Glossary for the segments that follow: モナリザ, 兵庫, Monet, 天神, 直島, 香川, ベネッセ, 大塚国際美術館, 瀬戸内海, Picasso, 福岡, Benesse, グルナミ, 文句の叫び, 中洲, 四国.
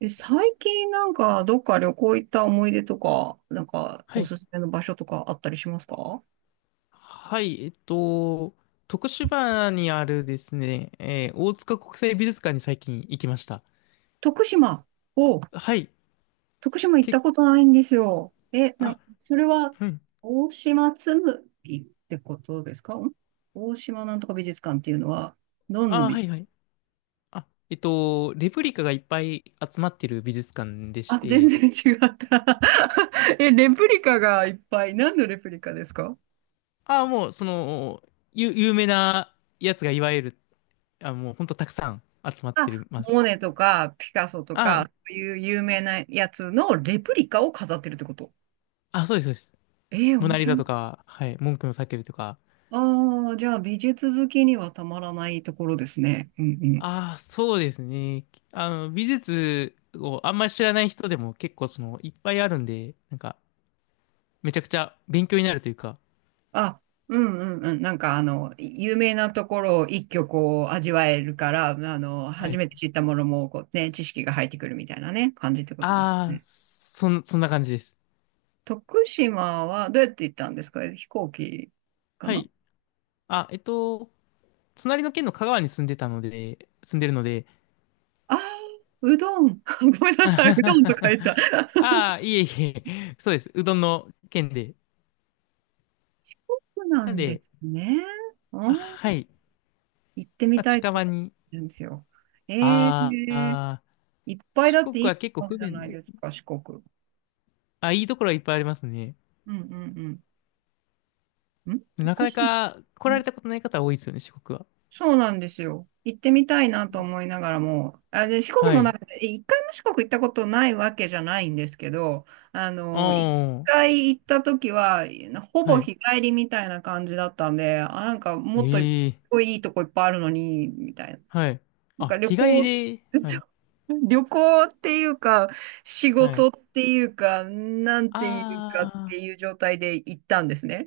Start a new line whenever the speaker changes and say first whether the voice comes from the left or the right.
right: 最近なんかどっか旅行行った思い出とか、なんか
left: は
right: お
left: い。
right: すすめの場所とかあったりしますか？
left: はい。えっと、徳島にあるですね、大塚国際美術館に最近行きました。
right: 徳島。お、
left: はい。
right: 徳島行った
left: け、
right: ことないんですよ。
left: あ、
right: それは
left: うん。
right: 大島紬ってことですかん？大島なんとか美術館っていうのは、どんの
left: は
right: 美、
left: いはい。レプリカがいっぱい集まってる美術館で し
right: あ、全
left: て、
right: 然違った。 え、レプリカがいっぱい。何のレプリカですか？
left: あ、もう、その、ゆ、有名なやつがいわゆる、もう、ほんとたくさん集まって
right: あ、
left: る、
right: モネとかピカソと
left: あ、
right: か、そういう有名なやつのレプリカを飾ってるってこと？
left: そうです、そうです。
right: ええ、
left: モ
right: 面
left: ナリ
right: 白
left: ザ
right: い。
left: とか、はい、文句の叫びとか、
right: ああ、じゃあ美術好きにはたまらないところですね。うんうん。
left: そうですね。あの、美術をあんまり知らない人でも結構その、いっぱいあるんで、なんか、めちゃくちゃ勉強になるというか。
right: あ、うんうんうん。有名なところを一挙こう味わえるから、あの、
left: は
right: 初
left: い。
right: めて知ったものもこうね、知識が入ってくるみたいなね、感じってことですね。
left: そんな感じです。
right: 徳島はどうやって行ったんですか？飛行機か
left: は
right: な？
left: い。あ、えっと、隣の県の香川に住んでるので、
right: ああ、うどん。ごめん なさい、うどん
left: あ
right: と書いた。
left: あ、いえいえ、そうです。うどんの県で。
right: そうな
left: なん
right: んで
left: で、
right: すね。うん、
left: はい。
right: 行ってみ
left: まあ、
right: たい
left: 近
right: と思っ
left: 場に。
right: てるんですよ。ええ、
left: あーあー、
right: いっぱい
left: 四
right: だっ
left: 国
right: ていい
left: は
right: と
left: 結構
right: こあ
left: 不
right: るじゃな
left: 便
right: い
left: で。
right: ですか、四国。
left: あ、いいところはいっぱいありますね。
right: うんうんうん。ん、
left: なか
right: 徳
left: な
right: 島、
left: か来
right: う
left: ら
right: ん、
left: れたことない方多いですよね、四国は。
right: そうなんですよ。行ってみたいなと思いながらも、四国
left: は
right: の
left: い。
right: 中で、一回も四国行ったことないわけじゃないんですけど、あ
left: あ
right: の、一
left: あ、
right: 回行った時は、ほ
left: は
right: ぼ
left: い。
right: 日帰りみたいな感じだったんで、あ、なんかもっとい
left: ええ、
right: いとこいっぱいあるのに、みたいな。
left: はい。
right: なんか
left: あ、
right: 旅
left: 日帰
right: 行、
left: りで、はい、
right: 旅行っていうか、仕
left: はい。
right: 事っていうか、なんていうかって
left: あ
right: いう状態で行ったんですね。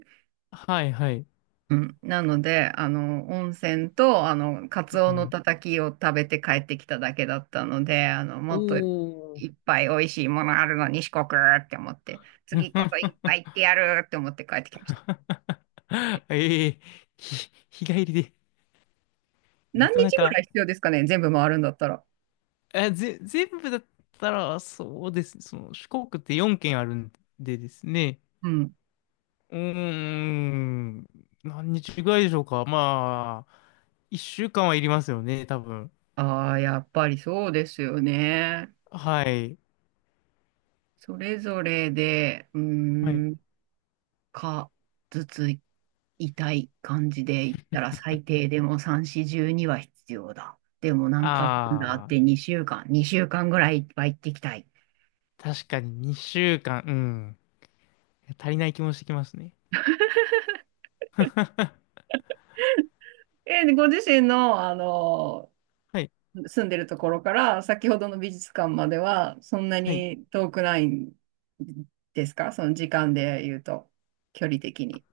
left: あ、はい、はい。
right: うん。なので、あの、温泉と、あの、カ
left: う
right: ツオの
left: ん。
right: たたきを食べて帰ってきただけだったので、あの、
left: お
right: もっとい
left: お。
right: っぱい美味しいものあるのに四国って思って、次こそいっぱ い行ってやるって思って帰ってきました。
left: ええ、日帰りで、な
right: 何
left: かな
right: 日ぐらい
left: か、
right: 必要ですかね、全部回るんだったら。
left: 全部だったら、そうですね。その、四国って4県あるんですね。
right: うん。
left: うーん、何日ぐらいでしょうか。まあ、一週間はいりますよね、多分。
right: ああ、やっぱりそうですよね。
left: はい。
right: それぞれで、
left: はい。
right: か、ずつ痛い感じで言ったら最低でも3、4、12は必要だ。でもなんかなんだあ
left: あ
right: っ
left: あ、
right: て2週間ぐらいは行ってきたい。
left: 確かに2週間、うん。足りない気もしてきますね。
right: えー、ご自身の、あの、
left: はい。
right: 住んでるところから先ほどの美術館まではそんな
left: はい。
right: に遠くないんですか、その時間で言うと、距離的に。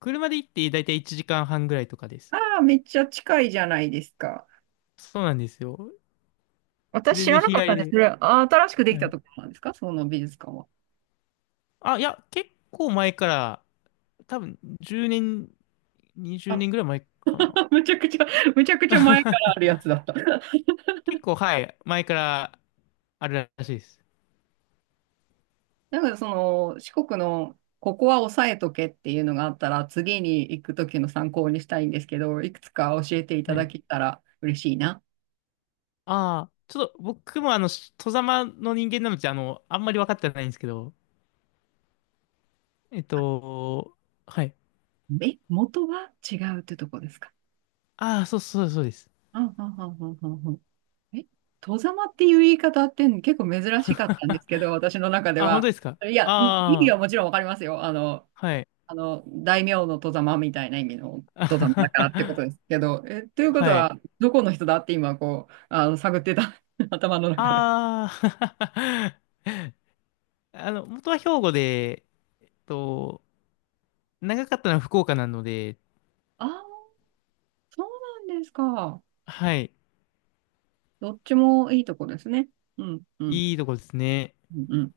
left: 車で行ってだいたい1時間半ぐらいとかです。
right: ああ、めっちゃ近いじゃないですか。
left: そうなんですよ。
right: 私
left: 全
right: 知ら
left: 然
right: な
left: 日
right: かっ
left: 帰
right: たんで
left: り
right: す。
left: で。
right: それ、あ、新しくでき
left: は
right: た
left: い。
right: ところなんですか、その美術館は。
left: あ、いや、結構前から、多分10年、20
right: あ、
left: 年ぐらい前かな。
right: むちゃくちゃ、むちゃくちゃ前からあるやつ だった。
left: 結構、はい。前からあるらしいです。
right: なんかその、四国の、ここは押さえとけっていうのがあったら、次に行くときの参考にしたいんですけど、いくつか教えていた
left: は
right: だ
left: い。
right: けたら嬉しいな。
left: ああ、ちょっと僕もあの、外様の人間なので、あの、あんまり分かってないんですけど、えっと、はい。
right: え、元は違うってとこですか？
left: そうです。
right: あははははは。え、外様っていう言い方って結構珍しかったんですけ ど、私の中で
left: あ、本当
right: は。
left: ですか？
right: いや、意味
left: ああ、
right: はもちろんわかりますよ。あの、
left: はい。
right: あの、大名の外様みたいな意味の
left: あ
right: 外様だ
left: は
right: からってことで
left: は
right: すけど、え、ということ
left: はい。
right: は、どこの人だって今、こう、あの、探ってた、頭の中で。
left: ああ、あの、元は兵庫で、えっと、長かったのは福岡なので、
right: ああ、そうなんですか。
left: はい。
right: どっちもいいとこですね。うん、うん、
left: いいとこですね。
right: うん、うん。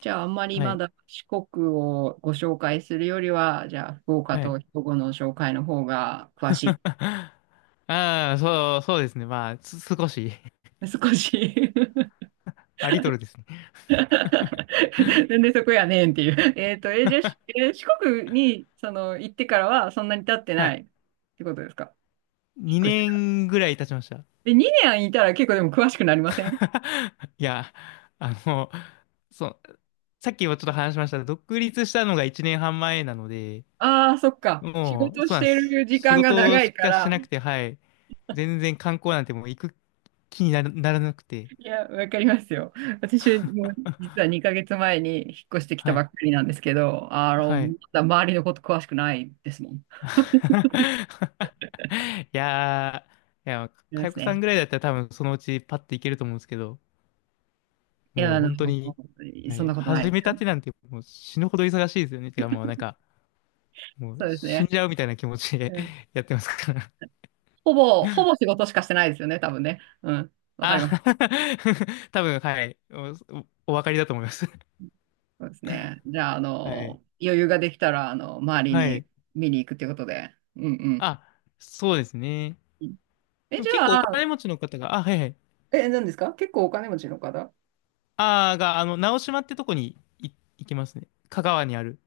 right: じゃあ、あんまり
left: は
right: ま
left: い。
right: だ四国をご紹介するよりは、じゃあ、福岡
left: はい。
right: と兵庫の紹介の方が詳し
left: そうですね。まあ、少し
right: い。少し
left: あ、リトルですね。
right: なんでそこやねんっていう。じゃあ、しえー四国に、その、行ってからはそんなに経って
left: は
right: な
left: い。
right: いってことですか？引っ越して
left: 2
right: から。
left: 年ぐらい経ちました。
right: で、2年いたら結構でも詳しくなりません？
left: いや、あの、そう、さっきもちょっと話しましたが、独立したのが1年半前なので、
right: ああー、そっか。仕
left: もう、
right: 事
left: そう
right: し
left: なんで
right: て
left: す。
right: る時
left: 仕
right: 間が
left: 事
right: 長
left: し
right: いか
left: かして
right: ら。
left: なくて、はい。全然観光なんてもう行く気にならなくて、
right: いや、わかりますよ。私も実は2ヶ月前に引っ越してきた
left: は
right: ばっ
left: い。
right: かりなんですけど、あの、
left: は
right: ま
left: い。
right: だ周りのこと詳しくないですもん。あ
left: いやいや、
right: りま
left: かよ
right: す
left: こさん
right: ね。
left: ぐらいだったら多分そのうちパッて行けると思うんですけど、
right: いや、
left: もう
right: あの、
left: 本当に、は
right: そん
left: い、
right: なことない
left: 始
right: で
left: め
right: す
left: た
right: よ。
left: てなんてもう死ぬほど忙しいですよね。もうなんか、もう
right: そうです
left: 死ん
right: ね。
left: じゃうみたいな気持ちで やってますから。
right: ほぼ仕事しかしてないですよね、多分ね。うん。わかり
left: あ、
right: ます。
left: 多分、はい。おお分かりだと思います。
right: そうですね。じゃあ、あ
left: はい。
right: の、余裕ができたら、あの、周り
left: は
right: に
left: い。
right: 見に行くっていうことで。うんうん。
left: あ、そうですね。
right: え、
left: でも
right: じ
left: 結構
right: ゃ
left: お
right: あ、
left: 金持ちの方が、あ、はいはい。
right: え、何ですか結構お金持ちの方？
left: あーが、あの、直島ってとこに行きますね。香川にある。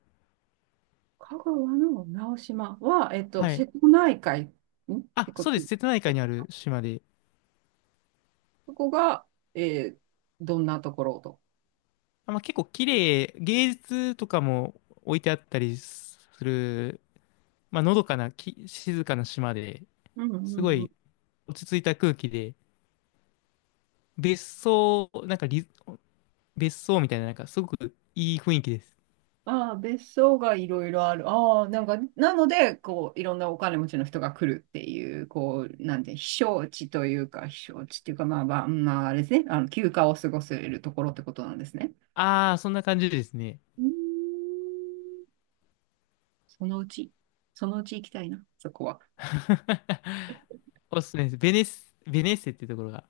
right: 香川の直島は、えっと、
left: は
right: 瀬
left: い。
right: 戸内海んって
left: あ、
right: こ
left: そう
right: と
left: です。瀬戸内海
right: で、
left: にある島で。
right: そこが、えーどんなところと。
left: あ、まあ、結構綺麗、芸術とかも置いてあったりする、まあ、のどかな、き、静かな島で、
right: うん
left: すご
right: うん、
left: い落ち着いた空気で、別荘、なんかリ、別荘みたいな、なんかすごくいい雰囲気です。
right: ああ、別荘がいろいろある。ああ、なんか、なので、こう、いろんなお金持ちの人が来るっていう、こう、なんて、避暑地というか、避暑地っていうか、まあまあ、まあ、あれですね、あの、休暇を過ごせるところってことなんですね。
left: ああ、そんな感じですね。
right: うーん、そのうち、そのうち行きたいな、そこは。
left: おすすめです。ベネッセってところが、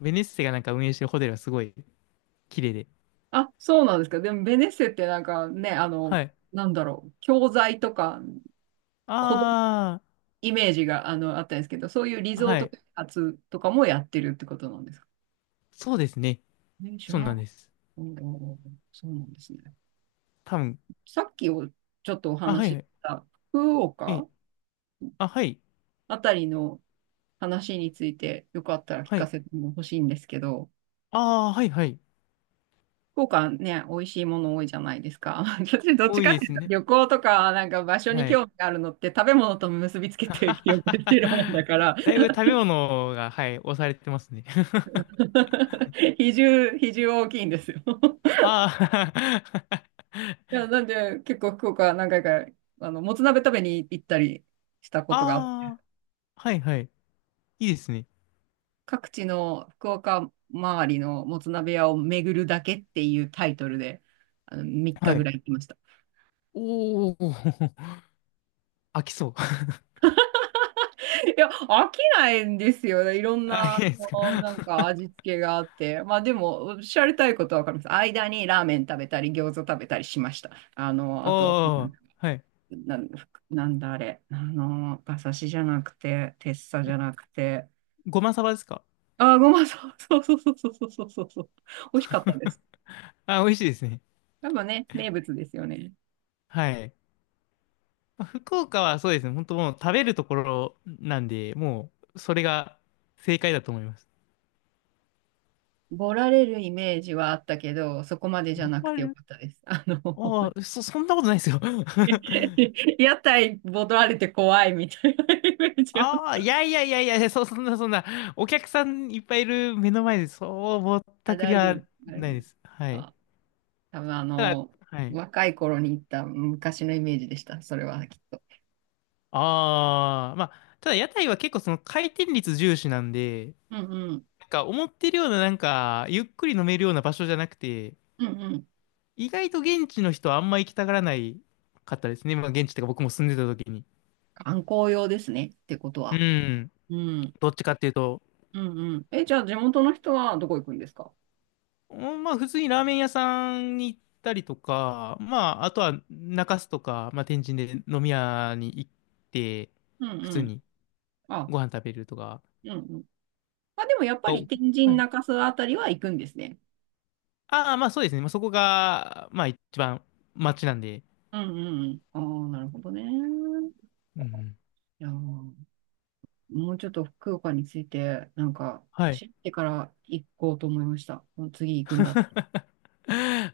left: ベネッセがなんか運営してるホテルはすごい綺麗で。
right: あ、そうなんですか。でも、ベネッセってなんかね、あの、
left: はい。
right: なんだろう、教材とか、子供
left: あ
right: イメージが、あの、あったんですけど、そういうリ
left: あ、
right: ゾー
left: は
right: ト
left: い。
right: 開発とかもやってるってことなんですか？
left: そうですね。
right: ね、知ら
left: そう
right: な
left: なん
right: かっ
left: です。
right: た。うんうんうん、そうなんですね。
left: 多分。
right: さっきをちょっとお
left: あ、は
right: 話し
left: い
right: し
left: はい。
right: た福
left: え、
right: 岡
left: あ、はい。
right: あたりの話についてよかったら聞
left: は
right: か
left: い。
right: せても欲しいんですけど、
left: ああ、はいはい。
right: 福岡ね、美味しいもの多いじゃないですか。私どっち
left: 多い
right: かっ
left: で
right: てい
left: す
right: うと
left: ね。
right: 旅行とかなんか場所に
left: はい。
right: 興味があるのって食べ物と結びつけて記憶してるもんだ から、
left: だいぶ食べ物が、はい、押されてますね。
right: 比重大きいんですよ。
left: ああ、
right: い や、なんで結構福岡何回かあの、もつ鍋食べに行ったりしたことがあ
left: ああ、はいはい。いいですね。
right: 各地の福岡周りのもつ鍋屋を巡るだけっていうタイトルで、あの、3
left: は
right: 日ぐ
left: い。
right: らい行きました。
left: おお、飽きそう。
right: いや、飽きないんですよね。いろん
left: あ、い
right: な、
left: い
right: あ
left: ですか。
right: の なんか味付けがあって。まあでも、おっしゃりたいことはわかります。間にラーメン食べたり、餃子食べたりしました。あの、
left: お
right: あと、
left: お、はい。
right: な、なんだあれ。あの、馬刺しじゃなくて、てっさじ
left: え
right: ゃなくて、
left: ごまさばですか？
right: あー、ごま、そうそうそうそうそうそうそうそう。美味しかったです。
left: あ、美味しいですね。
right: 多分ね、名物ですよね。
left: はい。まあ福岡はそうですね。本当もう食べるところなんで、もう、それが正解だと思います。
right: ボラれるイメージはあったけど、そこまでじゃ
left: ボ
right: なく
left: カ
right: てよ
left: ル？
right: かったです。あの、
left: ああ、そんなことないですよ。
right: 屋台ボラれて怖いみたいなイメージは。
left: ああ、いやいやいやいや、そ、そんなそんな、お客さんいっぱいいる目の前で、そう、ぼった
right: あ、
left: くり
right: 大丈夫で
left: は
right: す。大
left: な
right: 丈
left: い
right: 夫
left: で
right: です。
left: す。はい。
right: あ、多分あ
left: ただ、
right: の、
left: はい。
right: 若い頃に行った昔のイメージでした。それはきっと。
left: ああ、まあ、ただ屋台は結構その回転率重視なんで、
right: うんうん。
left: なんか思ってるようななんか、ゆっくり飲めるような場所じゃなくて、
right: うんうん。
left: 意外と現地の人はあんま行きたがらないかったですね。まあ現地とか僕も住んでた時に。
right: 観光用ですね。ってこと
left: う
right: は。
left: ん。
right: うん。
left: どっちかっていうと、
right: うんうん。え、じゃあ地元の人はどこ行くんですか？
left: うん普通にラーメン屋さんに行ったりとか、まああとは中洲とか、まあ天神で飲み屋に行って、
right: うん
left: 普
right: う
left: 通
right: ん。
left: に
right: あ、
left: ご飯食べるとか
right: うんうん。まあでもやっぱ
left: が多
right: り
left: く。
right: 天神中洲あたりは行くんですね。
left: ああ、まあそうですね。まあ、そこが、まあ一番街なんで。
right: うんうんうん。ああ、なるほどね。い
left: うんうん。
right: やー、もうちょっと福岡について、なんか、
left: はい。
right: 知ってから行こうと思いました。もう次行くんだ。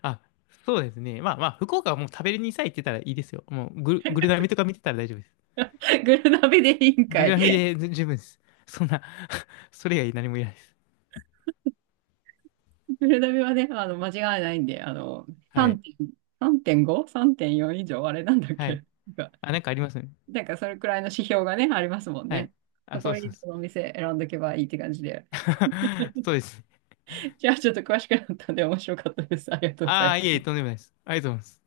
left: あ、そうですね。まあまあ、福岡はもう食べれにさえ行ってたらいいですよ。もうグルナミとか見てたら大丈夫です。
right: グルナビでいいん
left: グ
right: か
left: ル
right: い。
left: ナミ で十分です。そんな それ以外何もいらないです。
right: グルナビはね、あの、間違いないんで、あの、
left: はい。
right: 3点、3.5? 3.4以上あれなんだっ
left: はい。
right: けなんか、
left: あ、なんかありますね。
right: なんかそれくらいの指標がね、ありますもん
left: はい。
right: ね。そ
left: あ、そう
right: こ
left: です。そう
right: に
left: で
right: このお
left: す。
right: 店選んどけばいいって感じで。
left: そうです？
right: じゃあちょっと詳しくなったんで面白かったです。ありがとうござ
left: あ
right: い
left: あ、い
right: ま
left: えい
right: す。
left: え、とんでもないです。ありがとうございます。